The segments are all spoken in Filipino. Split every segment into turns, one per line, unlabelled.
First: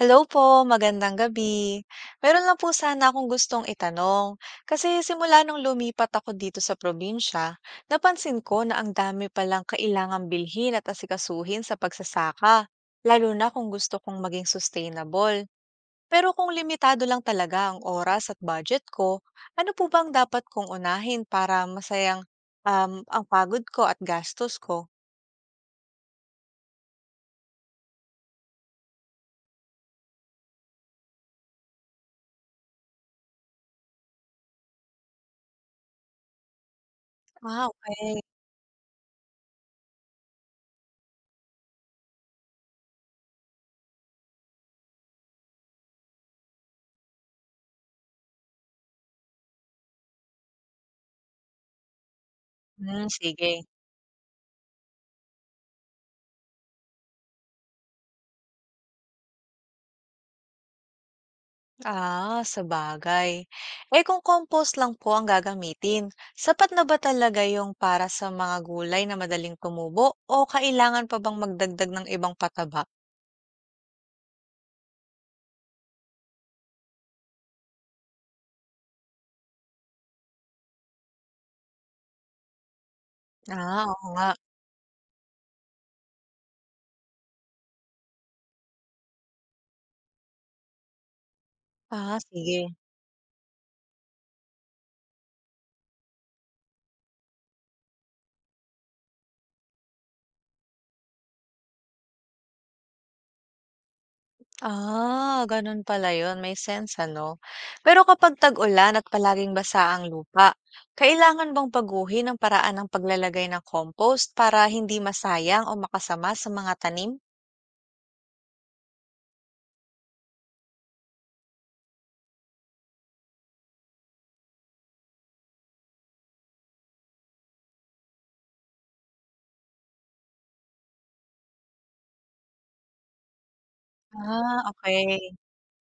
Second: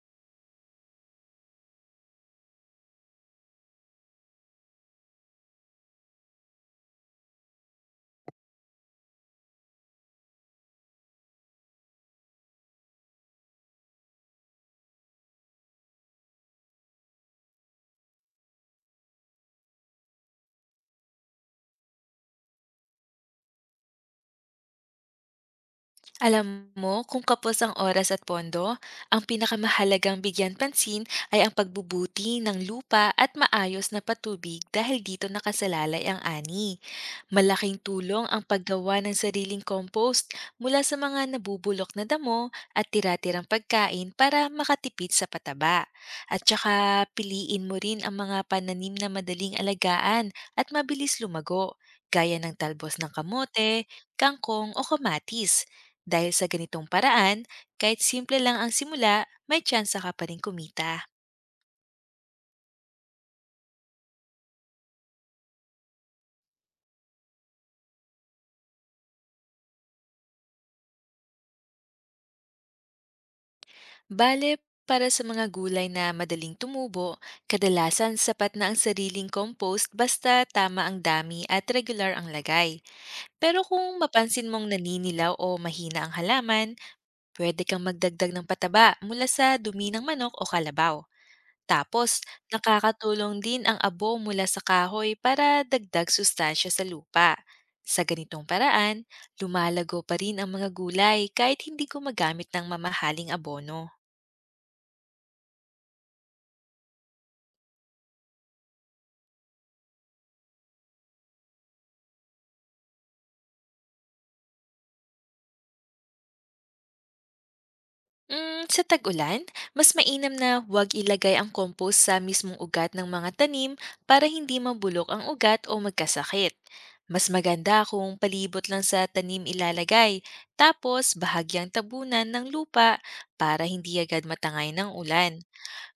Hello po, magandang gabi. Meron lang po sana akong gustong itanong. Kasi simula nung lumipat ako dito sa probinsya, napansin ko na ang dami palang kailangang bilhin at asikasuhin sa pagsasaka, lalo na kung gusto kong maging sustainable. Pero kung limitado lang talaga ang oras at budget ko, ano po bang dapat kong unahin para masayang ang pagod ko at gastos ko?
Alam mo, kung kapos ang oras at pondo, ang pinakamahalagang bigyan pansin ay ang pagbubuti ng lupa at maayos na patubig dahil dito nakasalalay ang ani.
Ah,
Malaking
okay.
tulong ang paggawa ng sariling compost mula sa mga nabubulok na damo at tira-tirang pagkain para makatipid sa pataba. At saka piliin mo rin ang mga pananim na madaling alagaan at mabilis lumago, gaya ng talbos
Hmm,
ng
sige.
kamote, kangkong o kamatis dahil sa ganitong paraan, kahit simple lang ang simula, may tsansa ka pa rin kumita.
Ah, sabagay. Eh kung compost lang po ang gagamitin, sapat na ba talaga yung para sa mga gulay na madaling tumubo o kailangan pa bang magdagdag ng ibang pataba?
Bale, para sa mga gulay na madaling tumubo, kadalasan sapat na ang sariling compost basta tama ang dami at regular ang lagay. Pero
Ah, oo
kung
nga.
mapansin mong naninilaw o mahina ang halaman, pwede kang magdagdag ng pataba mula sa dumi ng manok o kalabaw.
Ah,
Tapos,
sige.
nakakatulong din ang abo mula sa kahoy para dagdag sustansya sa lupa. Sa ganitong paraan, lumalago pa rin ang mga gulay kahit hindi gumagamit ng mamahaling abono.
Ah, ganun pala yun. May sense, ano? Pero kapag tag-ulan at palaging basa ang lupa, kailangan bang baguhin ang paraan ng paglalagay ng compost para hindi masayang o makasama sa mga tanim?
Mm, sa tag-ulan, mas mainam na huwag ilagay ang compost sa mismong ugat ng mga tanim para hindi mabulok ang ugat o magkasakit. Mas maganda kung palibot lang sa tanim ilalagay, tapos bahagyang tabunan ng lupa para hindi agad
Ah,
matangay ng ulan.
okay.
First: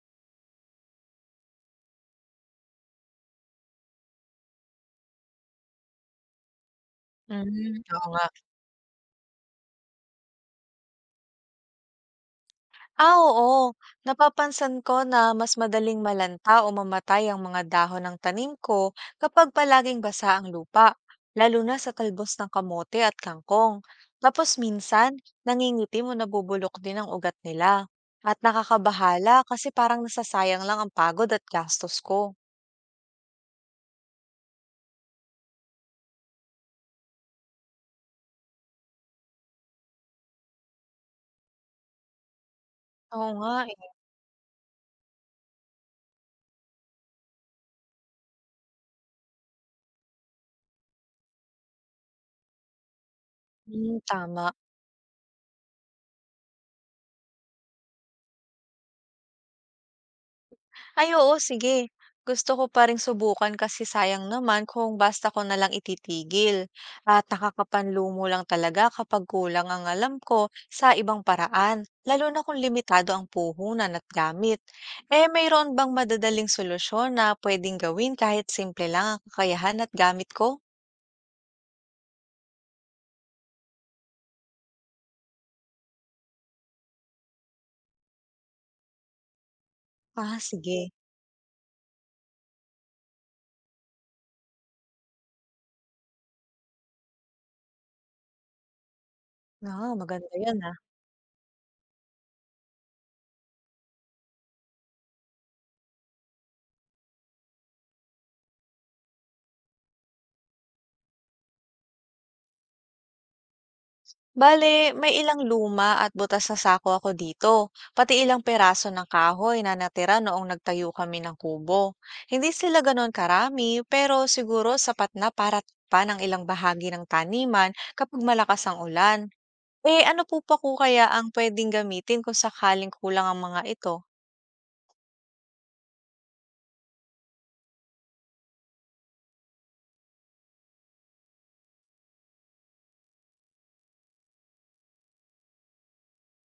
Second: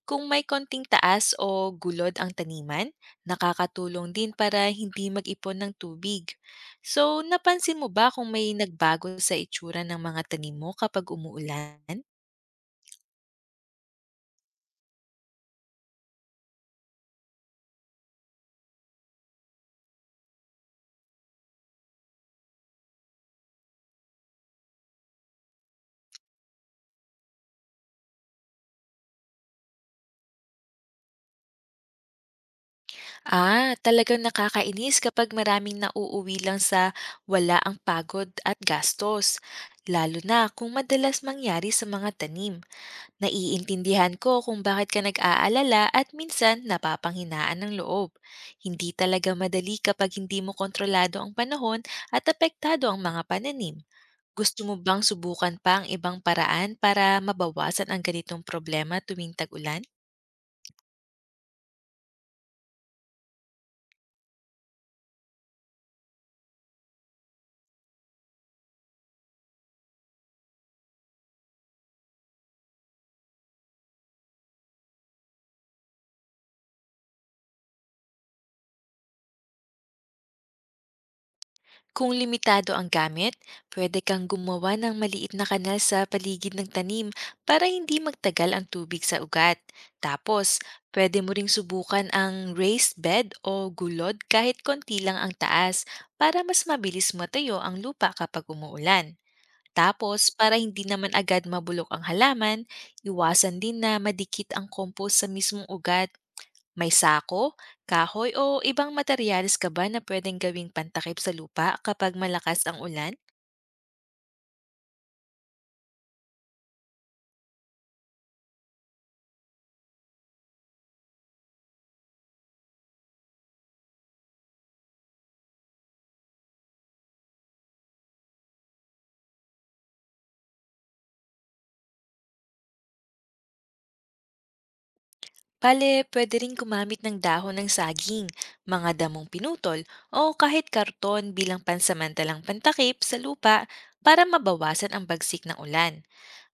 Kung may konting taas o gulod ang taniman, nakakatulong din para hindi mag-ipon ng tubig. So,
Mm,
napansin mo
oo
ba
nga.
kung may nagbago sa itsura ng mga tanim mo kapag umuulan?
Ah, oo. Napapansin ko na mas madaling malanta o mamatay ang mga dahon ng tanim ko kapag palaging basa ang lupa, lalo na sa talbos ng kamote at kangkong. Tapos minsan, nangingitim o nabubulok din ang ugat nila. At nakakabahala kasi parang nasasayang lang ang pagod at gastos ko.
Ah, talagang nakakainis kapag maraming nauuwi lang sa wala ang pagod at gastos, lalo na kung madalas mangyari sa mga tanim.
Oo nga eh.
Naiintindihan ko kung bakit ka nag-aalala at minsan napapanghinaan ng loob. Hindi talaga madali kapag hindi mo kontrolado ang panahon at apektado ang mga pananim.
Mm, tama.
Gusto mo bang subukan pa ang ibang paraan para mabawasan ang ganitong problema tuwing tag-ulan?
Ay oo, sige. Gusto ko pa ring subukan kasi sayang naman kung basta ko na lang ititigil. At nakakapanlumo lang talaga kapag kulang ang alam ko sa ibang paraan, lalo na kung limitado ang puhunan at gamit. Eh, mayroon bang madadaling solusyon na pwedeng gawin kahit simple lang ang kakayahan at gamit ko?
Kung limitado ang gamit, pwede kang gumawa ng maliit na kanal sa paligid ng tanim para hindi magtagal ang tubig sa ugat.
Ah,
Tapos,
sige.
pwede mo ring subukan ang raised bed o gulod kahit konti lang ang taas para mas mabilis matayo ang lupa kapag umuulan.
Ah, maganda
Tapos, para
yan ah.
hindi naman agad mabulok ang halaman, iwasan din na madikit ang compost sa mismong ugat. May sako, kahoy o ibang materyales ka ba na pwedeng gawing pantakip sa lupa kapag malakas ang ulan?
Bale, may ilang luma at butas na sako ako dito, pati ilang peraso ng kahoy na natira noong nagtayo kami ng kubo. Hindi sila ganoon karami, pero siguro sapat na para pa ng ilang bahagi ng taniman kapag malakas ang ulan. Eh ano po pa ko kaya ang pwedeng gamitin kung sakaling kulang ang mga ito?
Bale, pwede rin gumamit ng dahon ng saging, mga damong pinutol, o kahit karton bilang pansamantalang pantakip sa lupa para mabawasan ang bagsik ng ulan.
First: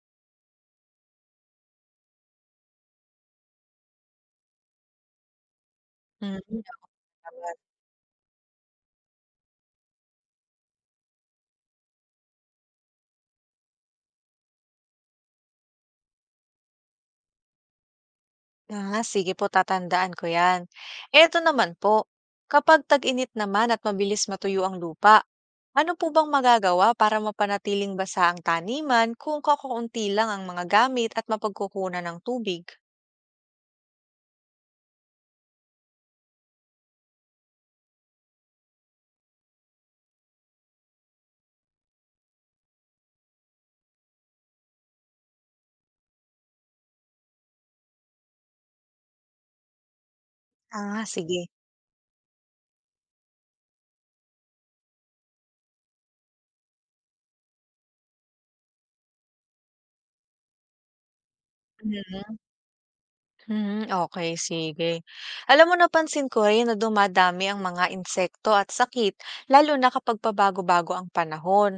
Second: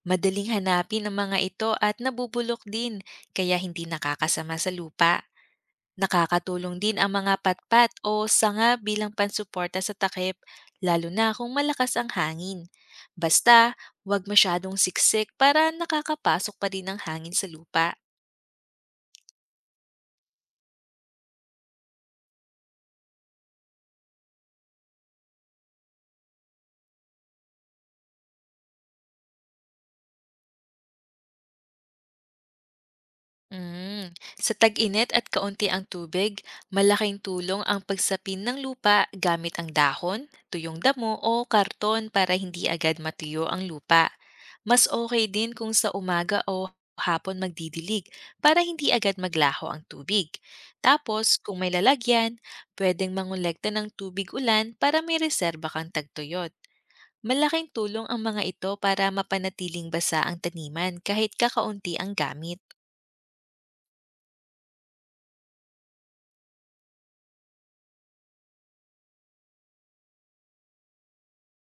Madaling hanapin ang mga ito at nabubulok din, kaya hindi nakakasama sa lupa.
Mm.
Nakakatulong din ang mga patpat o sanga bilang pansuporta sa takip, lalo na kung malakas ang hangin. Basta, huwag masyadong siksik para nakakapasok pa din ang hangin sa lupa.
Ah, sige po, tatandaan ko 'yan. Eto naman po, kapag tag-init naman at mabilis matuyo ang lupa, ano po bang magagawa para mapanatiling basa ang taniman kung kakaunti lang ang mga gamit at mapagkukunan ng tubig?
Mm. Sa tag-init at kaunti ang tubig, malaking tulong ang pagsapin ng lupa gamit ang dahon, tuyong damo o karton para hindi agad matuyo ang lupa. Mas okay din kung sa umaga o hapon magdidilig para hindi agad maglaho ang tubig.
Ah,
Tapos,
sige.
kung may lalagyan, pwedeng mangolekta ng tubig ulan para may reserba kang tagtuyot. Malaking tulong ang mga ito para mapanatiling basa ang taniman kahit kakaunti ang
Mhm.
gamit.
Hmm, okay, sige. Alam mo, napansin ko rin na dumadami ang mga insekto at sakit lalo na kapag pabago-bago ang panahon.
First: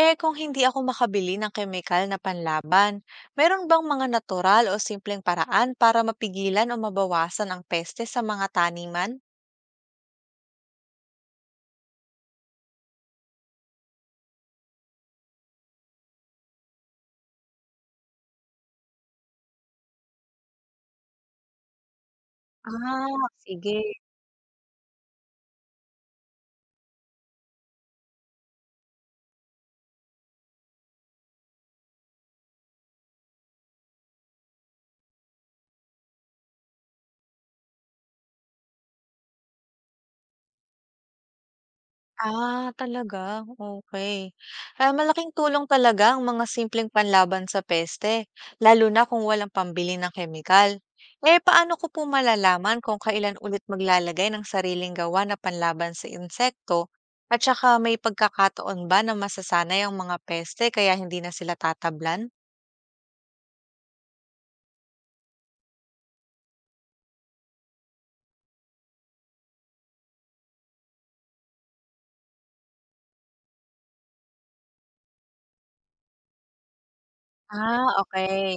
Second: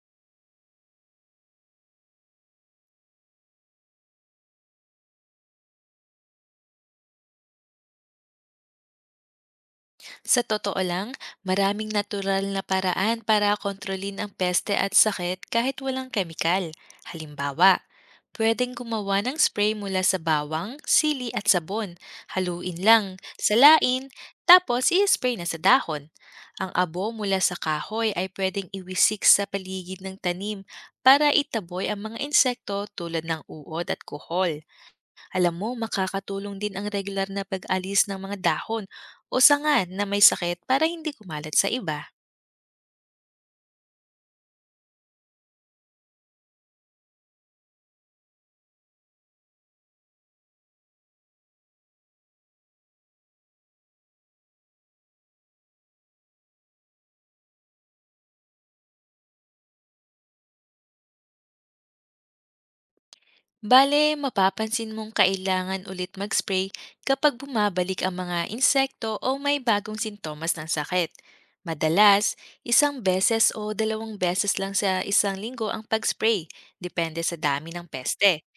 Eh, kung hindi ako makabili ng kemikal na panlaban, meron bang mga natural o simpleng paraan para mapigilan o mabawasan ang peste sa mga taniman?
Sa totoo lang, maraming natural na paraan para kontrolin ang peste at sakit kahit walang kemikal. Halimbawa, pwedeng gumawa ng spray mula sa bawang, sili at sabon. Haluin lang,
Ah, sige.
salain, tapos i-spray na sa dahon. Ang abo mula sa kahoy ay pwedeng iwisik sa paligid ng tanim para itaboy ang mga insekto tulad ng uod at kuhol. Alam mo, makakatulong din ang regular na pag-alis ng mga dahon o sangan na may sakit para hindi kumalat sa iba.
Ah, talaga? Okay. Ah, malaking tulong talaga ang mga simpleng panlaban sa peste, lalo na kung walang pambili ng kemikal. Eh, paano ko po malalaman kung kailan ulit maglalagay ng sariling gawa na panlaban sa insekto at saka may pagkakataon ba na masasanay ang mga peste kaya hindi na sila tatablan?
Bale, mapapansin mong kailangan ulit mag-spray kapag bumabalik ang mga insekto o may bagong sintomas ng sakit. Madalas, isang beses o dalawang beses lang sa isang linggo ang pag-spray, depende sa dami
Ah,
ng peste.
okay.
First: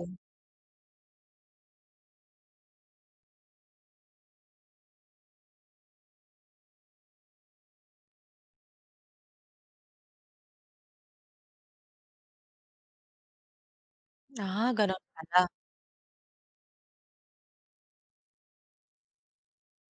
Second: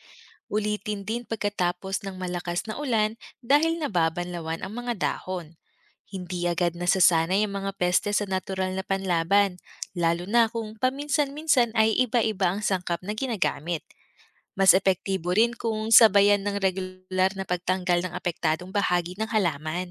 Ulitin din pagkatapos ng malakas na ulan dahil nababanlawan ang mga dahon. Hindi agad nasasanay ang mga peste sa natural na panlaban, lalo na kung paminsan-minsan ay iba-iba ang sangkap na ginagamit. Mas
Ah, gano'n
epektibo
pala.
rin kung sabayan ng regular na pagtanggal ng apektadong bahagi ng halaman.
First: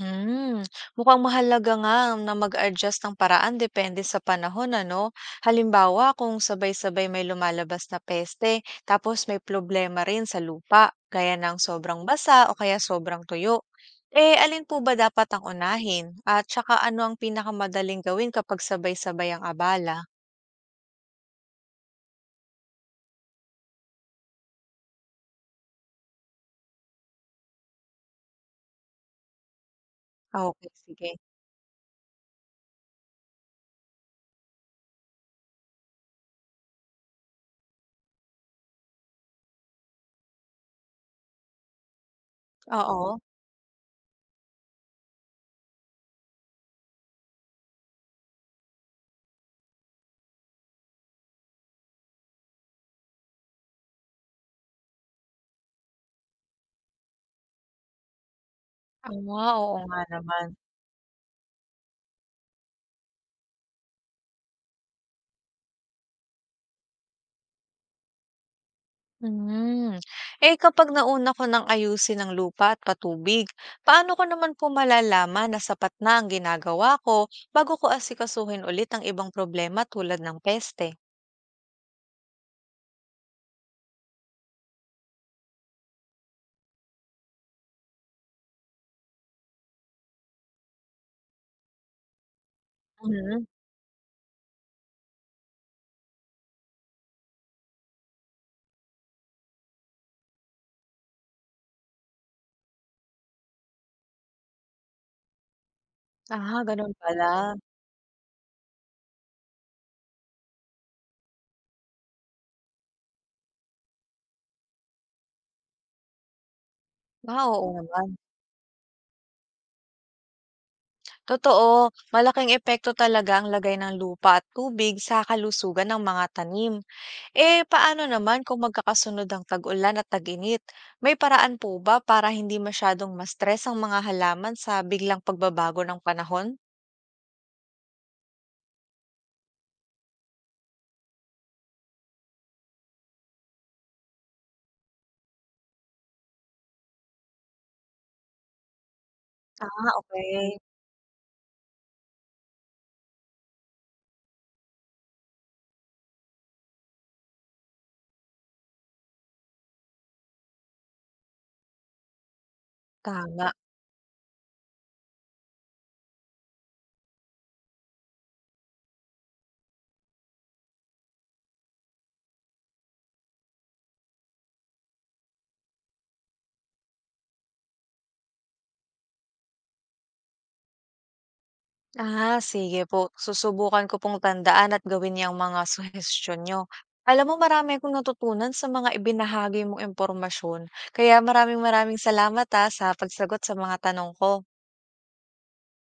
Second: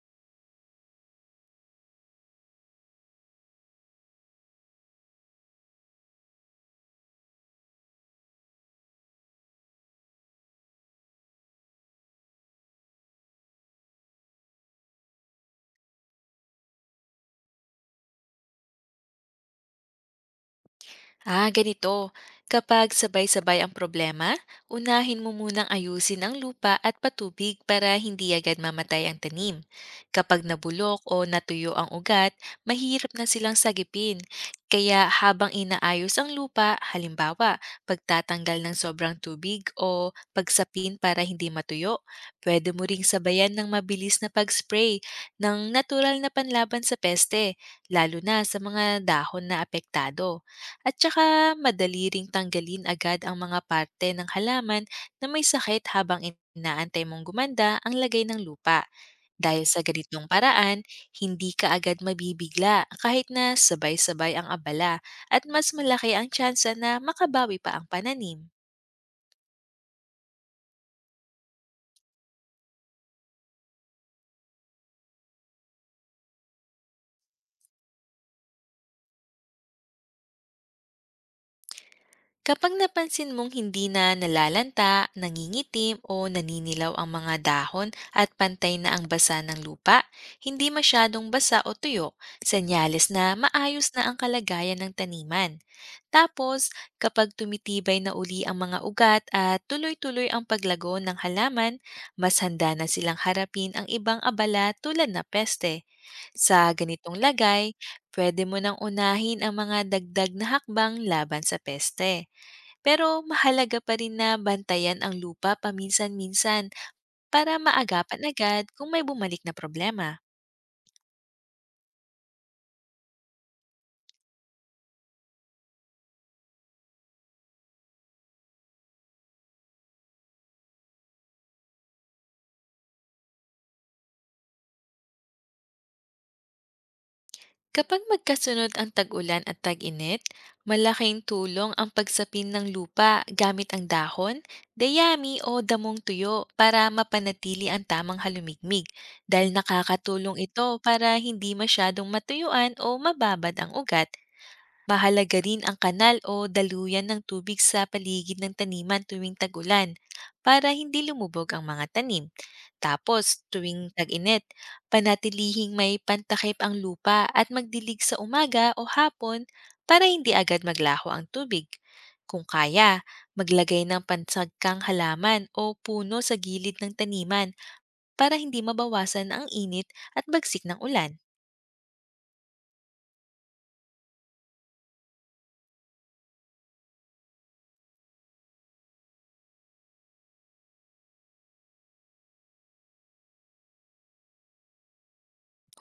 Hmm, mukhang mahalaga nga na mag-adjust ng paraan depende sa panahon, ano? Halimbawa, kung sabay-sabay may lumalabas na peste, tapos may problema rin sa lupa, gaya ng sobrang basa o kaya sobrang tuyo. Eh, alin po ba dapat ang unahin? At saka ano ang pinakamadaling gawin kapag sabay-sabay ang abala?
Ah, ganito. Kapag sabay-sabay ang problema, unahin mo munang ayusin ang lupa at patubig para hindi agad mamatay ang tanim. Kapag
Ah, okay,
nabulok
sige.
o natuyo ang ugat, mahirap na silang sagipin. Kaya habang inaayos ang lupa, halimbawa, pagtatanggal ng sobrang tubig o pagsapin para hindi matuyo, pwede mo ring
Oo.
sabayan ng mabilis na pag-spray ng natural na panlaban sa peste, lalo na sa mga dahon na apektado. At saka madali ring tanggalin agad ang mga parte ng halaman na may sakit habang inaantay mong gumanda ang lagay ng lupa.
Ah,
Dahil
oo
sa
nga
ganitong
naman.
paraan, hindi ka agad mabibigla kahit na sabay-sabay ang abala at mas malaki ang tsansa na makabawi pa ang pananim.
Hmm. Eh, kapag nauna ko ng ayusin ang lupa at patubig, paano ko naman po malalaman na sapat na ang ginagawa ko bago ko asikasuhin ulit ang ibang problema tulad ng peste?
Kapag napansin mong hindi na nalalanta, nangingitim o naninilaw ang mga dahon at pantay na ang basa ng lupa, hindi masyadong basa o tuyo, senyales na
Mhm.
maayos na ang kalagayan ng taniman. Tapos, kapag tumitibay na uli ang mga ugat at tuloy-tuloy ang paglago ng halaman, mas handa na silang harapin ang ibang abala tulad na peste.
Ah,
Sa
ganun
ganitong
pala.
lagay, pwede mo nang unahin ang mga dagdag na hakbang laban sa peste. Pero mahalaga pa rin na bantayan ang lupa paminsan-minsan
Ah,
para
oo naman.
maagapan agad kung may bumalik na problema.
Totoo, malaking epekto talaga ang lagay ng lupa at tubig sa kalusugan ng mga tanim. Eh, paano naman kung magkakasunod ang tag-ulan at tag-init? May paraan po ba para hindi masyadong ma-stress ang mga halaman sa biglang pagbabago ng panahon?
Kapag magkasunod ang tag-ulan at tag-init, malaking tulong ang pagsapin ng lupa gamit ang dahon, dayami o damong tuyo para mapanatili ang tamang halumigmig dahil
Ah,
nakakatulong
okay.
ito para hindi masyadong matuyuan o mababad ang ugat. Mahalaga rin ang kanal o daluyan ng tubig sa paligid ng taniman tuwing tagulan para hindi lumubog ang mga tanim. Tapos,
Tama.
tuwing tag-init, panatilihing may pantakip ang lupa at magdilig sa umaga o hapon para hindi agad maglaho ang tubig. Kung kaya, maglagay ng pansagkang halaman o puno sa gilid ng taniman para hindi mabawasan ang init at bagsik ng ulan.
Ah, sige po. Susubukan ko pong tandaan at gawin yung mga suhestyon niyo. Alam mo, marami akong natutunan sa mga ibinahagi mong impormasyon. Kaya maraming maraming salamat ah, sa pagsagot sa mga tanong ko.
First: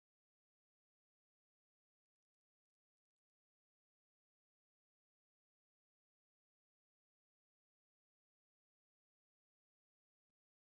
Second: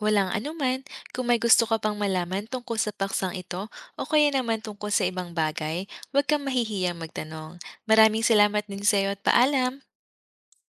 Walang anuman, kung may gusto ka pang malaman tungkol sa paksang ito o kaya naman tungkol sa ibang bagay, huwag kang mahihiyang magtanong. Maraming salamat din sa iyo at paalam!